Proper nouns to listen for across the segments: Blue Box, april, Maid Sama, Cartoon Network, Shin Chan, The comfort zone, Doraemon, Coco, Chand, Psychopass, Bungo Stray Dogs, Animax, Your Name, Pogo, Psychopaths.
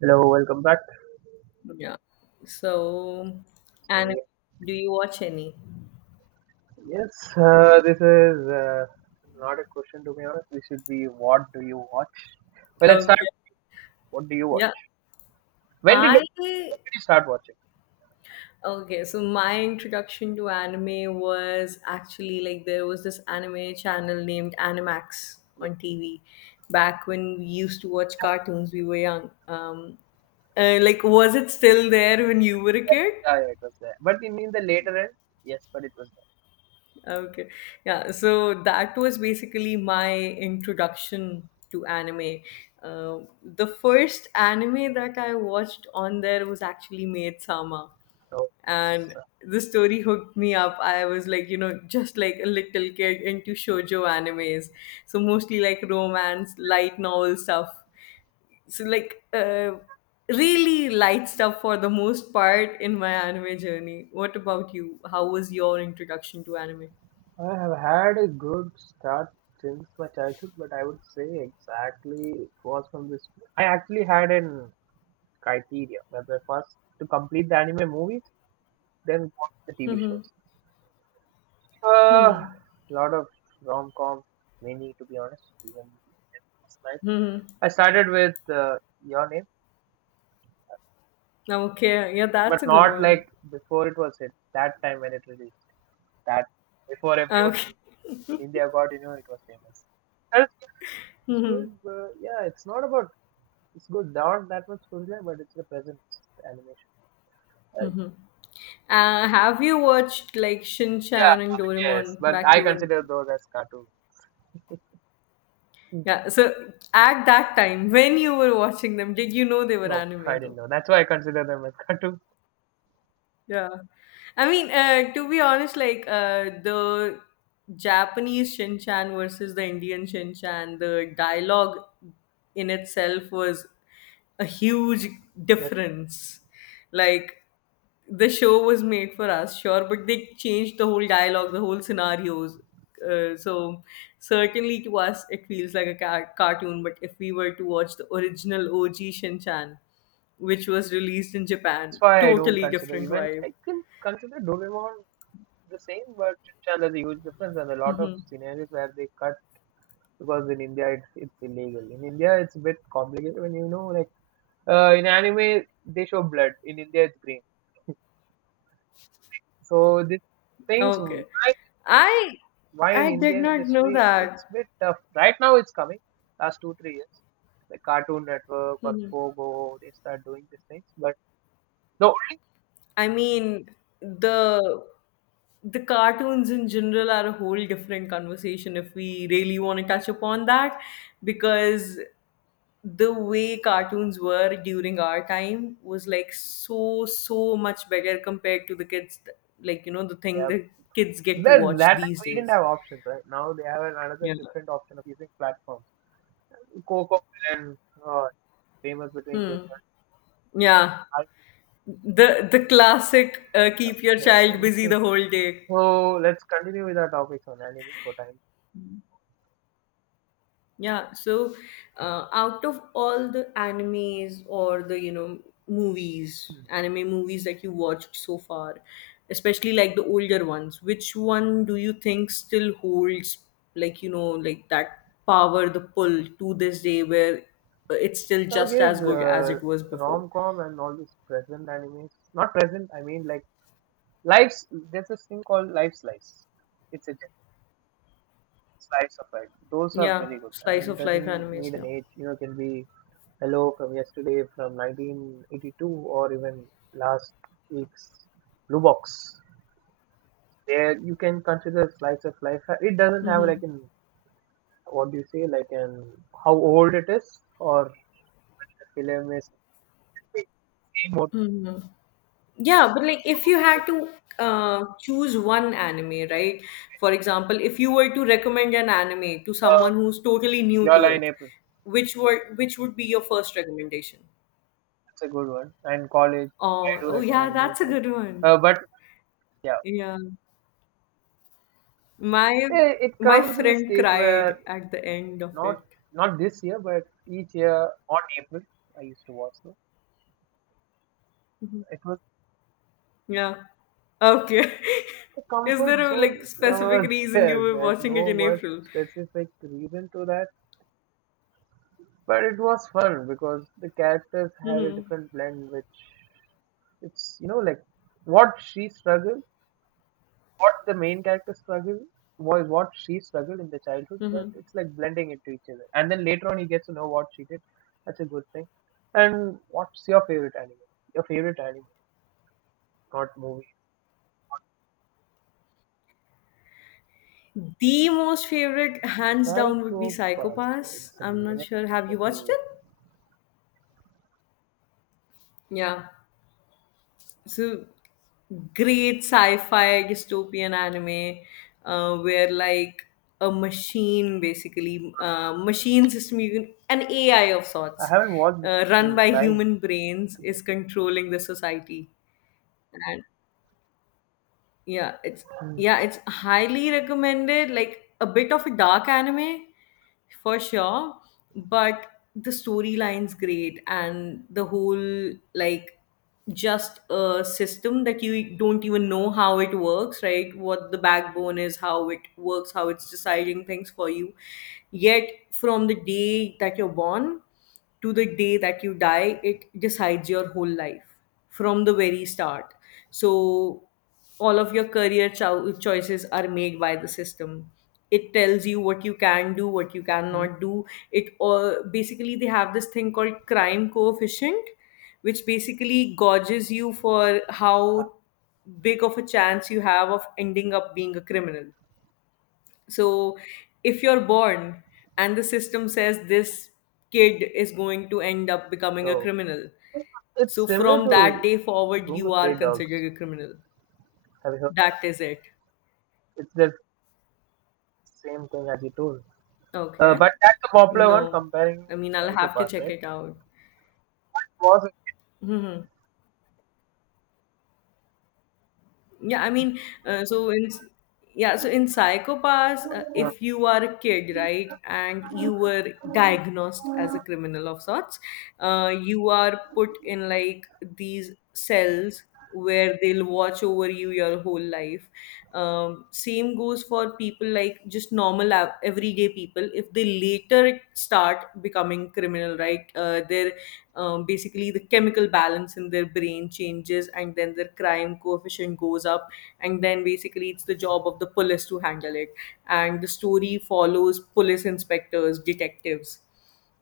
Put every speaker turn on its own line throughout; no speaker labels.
Hello, welcome back.
Yeah. So,
So
anime,
yeah,
do you watch any?
yes, this is not a question, to be honest. This should be, what do you watch? Well, let's
Okay.
start. What do you
Yeah.
watch? When did, when
I
did you start watching?
okay, so my introduction to anime was actually there was this anime channel named Animax
Yeah,
on TV back when we used to watch cartoons, we were young. Like was it still there when you were a kid?
yeah, yeah, it was there. But in the later end, yes, but it was there.
Okay. Yeah. So that was basically my introduction to anime. The first anime that I watched on there was actually Maid Sama.
So,
And
so
the story hooked me up. I was like, you know, just like a little kid into shoujo animes. So mostly like romance, light novel stuff. So really light stuff for the most part in my anime journey. What about you? How was your introduction to anime?
I have had a good start since my childhood, but I would say exactly it was from this. I actually had an criteria where the first to complete the anime movies, then watch the TV shows. Uh,
Hmm.
Lot of rom com, many to be honest. Even last night,
Mhm.
I started with Your Name,
Okay. Yeah,
but
that's a good
not
one.
like before it was hit. That time when it released, that before everyone
Okay.
in India got, you know, it was famous. And it's good, it's good
Mhm.
but yeah, it's not about, it's good, not that much storyline, but it's the presence animation. Uh,
Mhm. Have you watched like Shin
yeah,
Chan and
yes,
Doraemon
but
back
I
you when?
consider those as cartoon.
Yeah. So at that time, when you were watching them, did you know they were
No, I
anime
didn't
though?
know. That's why I consider them as cartoon.
Yeah. I mean, to be honest, the Japanese Shin Chan versus the Indian Shin Chan, the dialogue in itself was a huge difference. Like the show was made for us, sure, but they changed the whole dialogue, the whole scenarios. So certainly to us, it feels like a cartoon. But if we were to watch the original OG Shinchan, which was released in
That's
Japan,
why I don't
totally
consider,
different
even
vibe.
I can consider Doraemon the same, but Chand has a huge difference and a lot of scenarios where they cut because in India it's illegal. In India it's a bit complicated when you know, like in anime they show blood. In India it's green. So these things,
Okay, I
why in
I did
Indian
not know
industry it's a
that.
bit tough. Right now it's coming, last two, 3 years. Like Cartoon Network or
Mhm.
Pogo, they start doing these things. But no,
I mean, the the cartoons in general are a whole different conversation if we really want to touch upon that because the way cartoons were during our time was like so much better compared to the kids like you know the thing
yeah,
that kids get to
That
watch
that time
these
we didn't
days.
have options, right? Now they have another
Yeah,
different option of using platforms. Coco and uh, famous between kids.
yeah.
And I-
The classic,
yep,
keep your child busy the
anything.
whole day.
So let's continue with our topics on anime for time.
Yeah, so out of all the animes or the, you know, movies, anime movies that you watched so far, especially like the older ones, which one do you think still holds, like, you know, like that power, the pull to this day where it's still
So I
just
guess
as good as it was before?
rom-com and all these present animes. Not present, I mean, like lives. There's this thing called life slice. It's a slice of life. Those are
Yeah,
very good
slice
and it
of life
doesn't need
animes,
an
yeah.
age. You know, it can be hello from yesterday from 1982 or even last week's blue box, there you can consider slice of life, it doesn't have like an, what do you say, like an, how old it is, or film is.
Yeah, but like if you had to choose one anime, right? For example, if you were to recommend an anime to
uh,
someone who's totally new
your
to
Line
it,
April,
which would be your first recommendation?
that's a good one, and College. I
Oh,
do
oh yeah,
recommend those
that's a
guys.
good one.
uh, but yeah
Yeah. My
it
my
comes in a
friend
state
cried
where,
at the end of
not
it.
not this year but each year on April I used to watch it. It was
Yeah. Okay.
the
Is
comfort
there a like
zone.
specific
uh,
reason you
there,
were
there's
watching it
no
in
much
April?
specific reason to that, but it was fun because the characters had a
Mm-hmm.
different blend, which, it's, you know, like what she struggled, what the main character struggled, was what she struggled in the childhood, but
Mm-hmm.
it's like blending it to each other. And then later on, you get to know what she did. That's a good thing. And what's your favorite anime? Your favorite anime, not movie.
The most favorite, hands down, would be
Psychopaths.
Psychopass.
It's a
I'm not
minute.
sure. Have you
Let
watched
me.
it? Yeah. So great sci-fi dystopian anime where like a machine, basically, machine system, you can, an AI of
I
sorts,
haven't watched it
run
in
by
Prime.
human brains, is controlling the society. And Yeah, it's
Mhm.
yeah, it's highly recommended. Like a bit of a dark anime for sure, but the storyline's great and the whole like just a system that you don't even know how it works, right? What the backbone is, how it works, how it's deciding things for you. Yet from the day that you're born to the day that you die, it decides your whole life from the very start. So all of your career choices are made by the system. It tells you what you can do, what you cannot do. It all, basically, they have this thing called crime coefficient, which basically gauges you for how big of a chance you have of ending up being a criminal. So if you're born and the system says this kid is going to end up becoming a
So
criminal, so
it's similar
from that
to
day forward
Bungo
you are
Stray Dogs.
considered a criminal.
Have you heard?
That is it.
It's the same thing as you told.
Okay.
But that's a popular one
No.
comparing
I mean, I'll have to
Psychopaths,
check
right?
it out.
Was,
Hmm. Yeah, I mean, so in yeah, so in Psychopaths,
uh,
if you are a kid, right, and you were diagnosed as a criminal of sorts, you are put in like these cells where they'll watch over you your whole life. Same goes for people like just normal everyday people. If they later start becoming criminal, right, their basically the chemical balance in their brain changes and then their crime coefficient goes up, and then basically it's the job of the police to handle it, and the story follows police inspectors, detectives,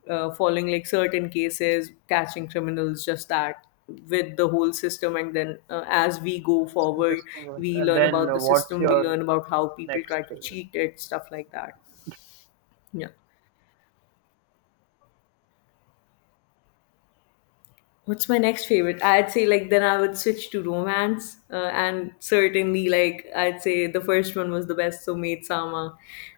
following like certain cases, catching criminals, just that, with the whole system. And then, as we go
it's
forward,
interesting one.
we
And
learn
then,
about the
what's
system, we
your
learn about how people
next
try to
favorite?
cheat it, stuff like that. Yeah. What's my next favorite? I'd say like then I would switch to romance, and certainly like I'd say the first one was the best. So Maid Sama,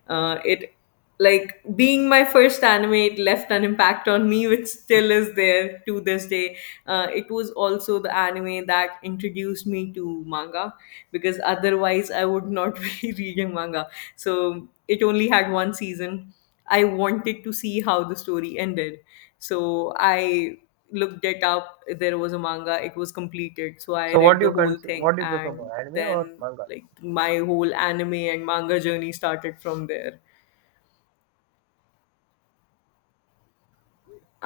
it like being my first anime, it left an impact on me, which still is there to this day. It was also the anime that introduced me to manga, because otherwise I would not be reading manga. So it only had one season. I wanted to see how the story ended, so I looked it up. There was a manga, it was completed, so I
So what
read
do
the
you
whole
consider?
thing.
What do you prefer
And
more, anime or
then,
manga?
like, my whole anime and manga journey started from there.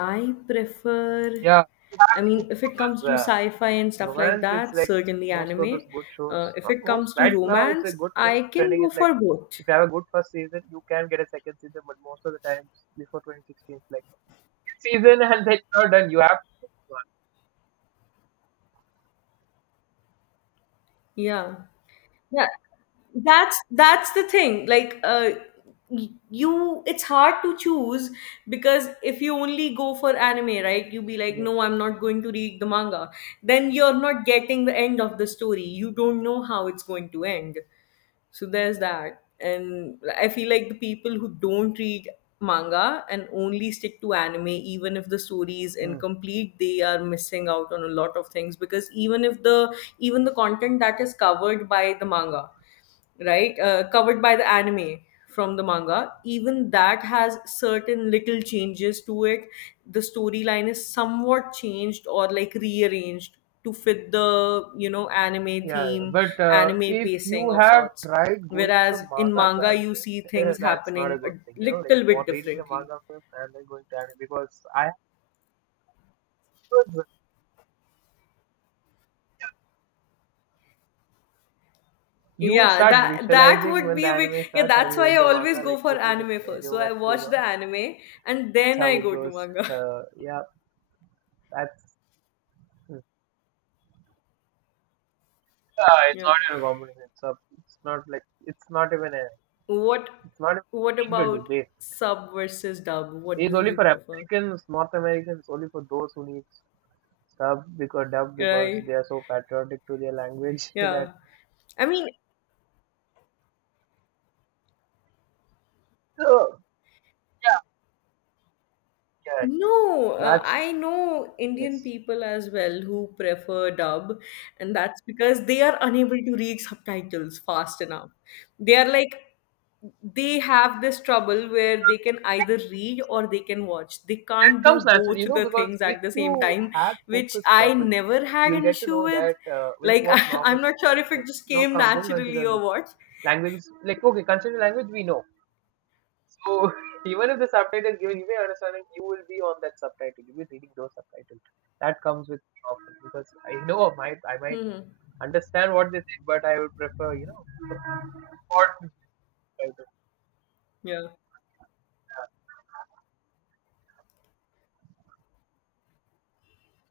I prefer,
Yeah,
I mean, if it comes
the
to sci-fi and stuff like
romance it's
that,
like
certainly
most of
anime.
those good shows,
If
not
it
most,
comes to
right now it's a
romance,
good
I
thing
can
trending
go
is like,
for both.
if you have a good first season you can get a second season, but most of the times before 2016 it's like season and then you're done, you have to pick
Yeah. Yeah, that's the thing. Like, you, it's hard to choose because if you only go for anime, right? You be like,
one. Yeah.
no, I'm not going to read the manga. Then you're not getting the end of the story. You don't know how it's going to end. So there's that. And I feel like the people who don't read manga and only stick to anime, even if the story is
Hmm.
incomplete, they are missing out on a lot of things. Because even if the, even the content that is covered by the manga, right? Covered by the anime from the manga. Even that has certain little changes to it. The storyline is somewhat changed or like rearranged to fit the, you know, anime
Yeah, yeah.
theme,
But
anime
if
pacing
you
of
have
sorts.
tried going
Whereas
from
in
manga to
manga, you see
anime,
things
that's not a
happening a
good thing. You know, like
little bit
what, reading the
differently.
manga first and then going to anime, because I, you
Yeah,
start
that that
visualizing
would
when the
be a big
anime
Yeah,
starts. Have
that's
you
why I
read the
always
manga?
go
Like
for
this is the
anime first. So
scenario
I
that goes
watch the
on,
anime and then
how
I
it
go to
goes.
manga.
Yeah, that's, it's
Yeah.
not even a competition. So it's not like, it's not even a,
What
it's not even a
what
thing to
about
debate.
sub versus dub? What
It's
do
only
you
for
prefer?
Americans, North Americans, only for those who need sub because dub, because they
Right?
are so patriotic to their language that,
Yeah. I mean,
so yeah, yeah,
no,
that's,
I know Indian
yes,
people as well who prefer dub, and that's because they are unable to read subtitles fast enough. They are like, they have this trouble where they can either read or they can watch. They
it
can't do
comes naturally,
both
you know,
the
because
things
if
at the
you
same time,
had
which
focused
I
properly
never had
you'll
an
get to
issue
know
with.
that, when you
Like,
watch
I,
normal
I'm not
movies,
sure if it
like,
just
no,
came
count, don't consider
naturally or
this
what.
language, like, okay, consider language we know. So even if the subtitle is given, you may understand that you will be on that subtitle. You will be reading those subtitles. That comes with problem because I know I might
Hmm.
understand what they say, but I would prefer, you know, what subtitle.
Yeah.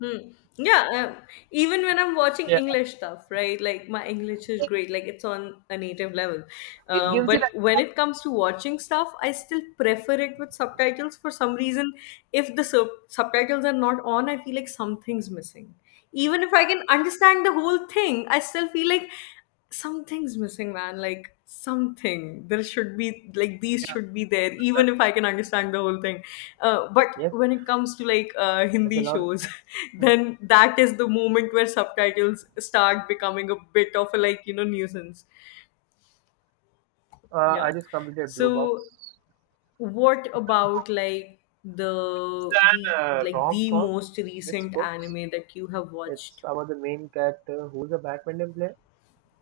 Hmm. Yeah, even when I'm watching
Yeah,
English stuff, right? Like my English is great, like it's on a native level.
it gives you
But
that.
when it comes to watching stuff, I still prefer it with subtitles for some reason. If the subtitles are not on, I feel like something's missing. Even if I can understand the whole thing, I still feel like something's missing, man. Like something, there should be like, these
Yeah.
should be there even if I can understand the whole thing. But
Yes,
when it comes to like,
there's a
hindi
lot. Of,
shows,
hmm.
then that is the moment where subtitles start becoming a bit of a, like, you know, nuisance. Yeah,
I just completed Blue Box.
so what
Blue Box
about like the
and
like
rom
the
com.
most
It's
recent
good.
anime that you have
It's
watched?
about the main character who's a badminton player.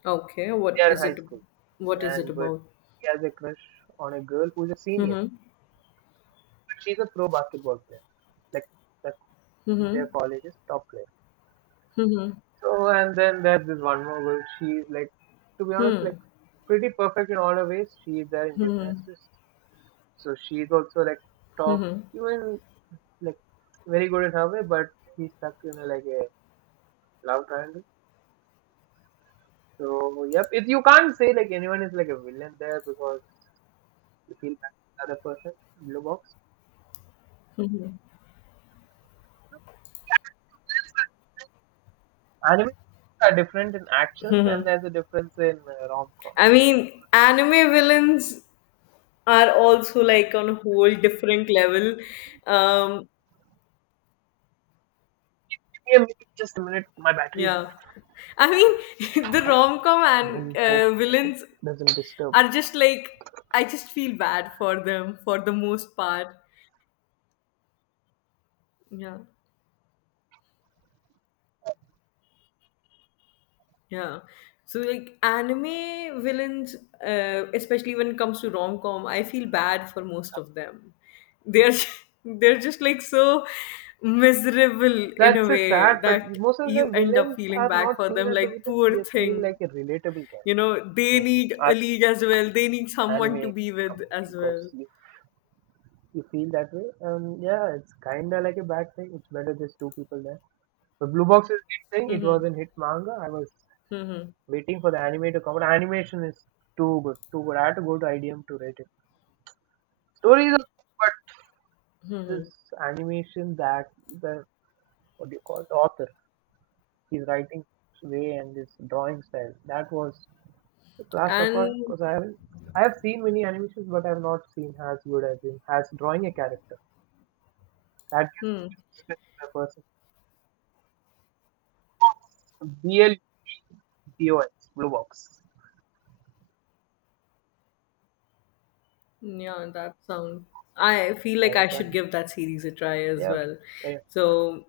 Okay,
They
what
are in
is
high
it?
school,
What is it
and but
about?
he has a crush on a girl who's a senior.
Mm-hmm.
She's a pro basketball player, like, the,
Mm-hmm.
their college's top player.
Mm-hmm.
So and then there's this one more girl. She's like, to be honest, like
Hmm.
pretty perfect in all her ways. She is there in
Hmm.
gymnastics, so she's also like top,
Hmm.
even like very good in her way. But he's stuck in a, like a love triangle. So yep, it, you can't say like anyone is like a villain there because you feel that other person, blue box. Anime are different in actions and there's a difference in rom com.
I mean, anime villains are also like on a whole different level. Um,
Yeah, maybe just a minute. My battery is low.
yeah. I mean, the rom-com and
Don't hope.
uh,
I hope
villains
it doesn't disturb.
are just like, I just feel bad for them for the most part. Yeah. Yeah. So like anime villains, especially when it comes to rom com, I feel bad for most of them. They're they're just like so miserable in a
That's a
way
sad, but
that
most of the
you end up
villains
feeling
are
bad
not
for
seen
them.
as the
Like
villains. They
poor
are seen
thing,
like a relatable
you
character
know, they
in
need a
our
lead as well. They need
anime
someone to be with
community
as
because
well.
you feel that way. And yeah, it's kinda like a bad thing. It's better there's two people there. The Blue Box is a hit thing. It was
Mm-hmm.
a hit manga. I was
Mm-hmm.
waiting for the anime to come out. Animation is too good, too good. I had to go to IDM to rate it. Story is okay, but this
Mm-hmm.
animation that the, what do you call, the author. His writing way and his drawing style. That was a class apart
And
because I haven't, I have seen many animations but I have not seen as good as him as drawing a character. That gives me
hmm,
respect for a person. BL Blue Box.
yeah, that sound. I feel
I
like I
was
should
done.
give that series a try as
Yeah okay.
well.
Carry on. Bye.
So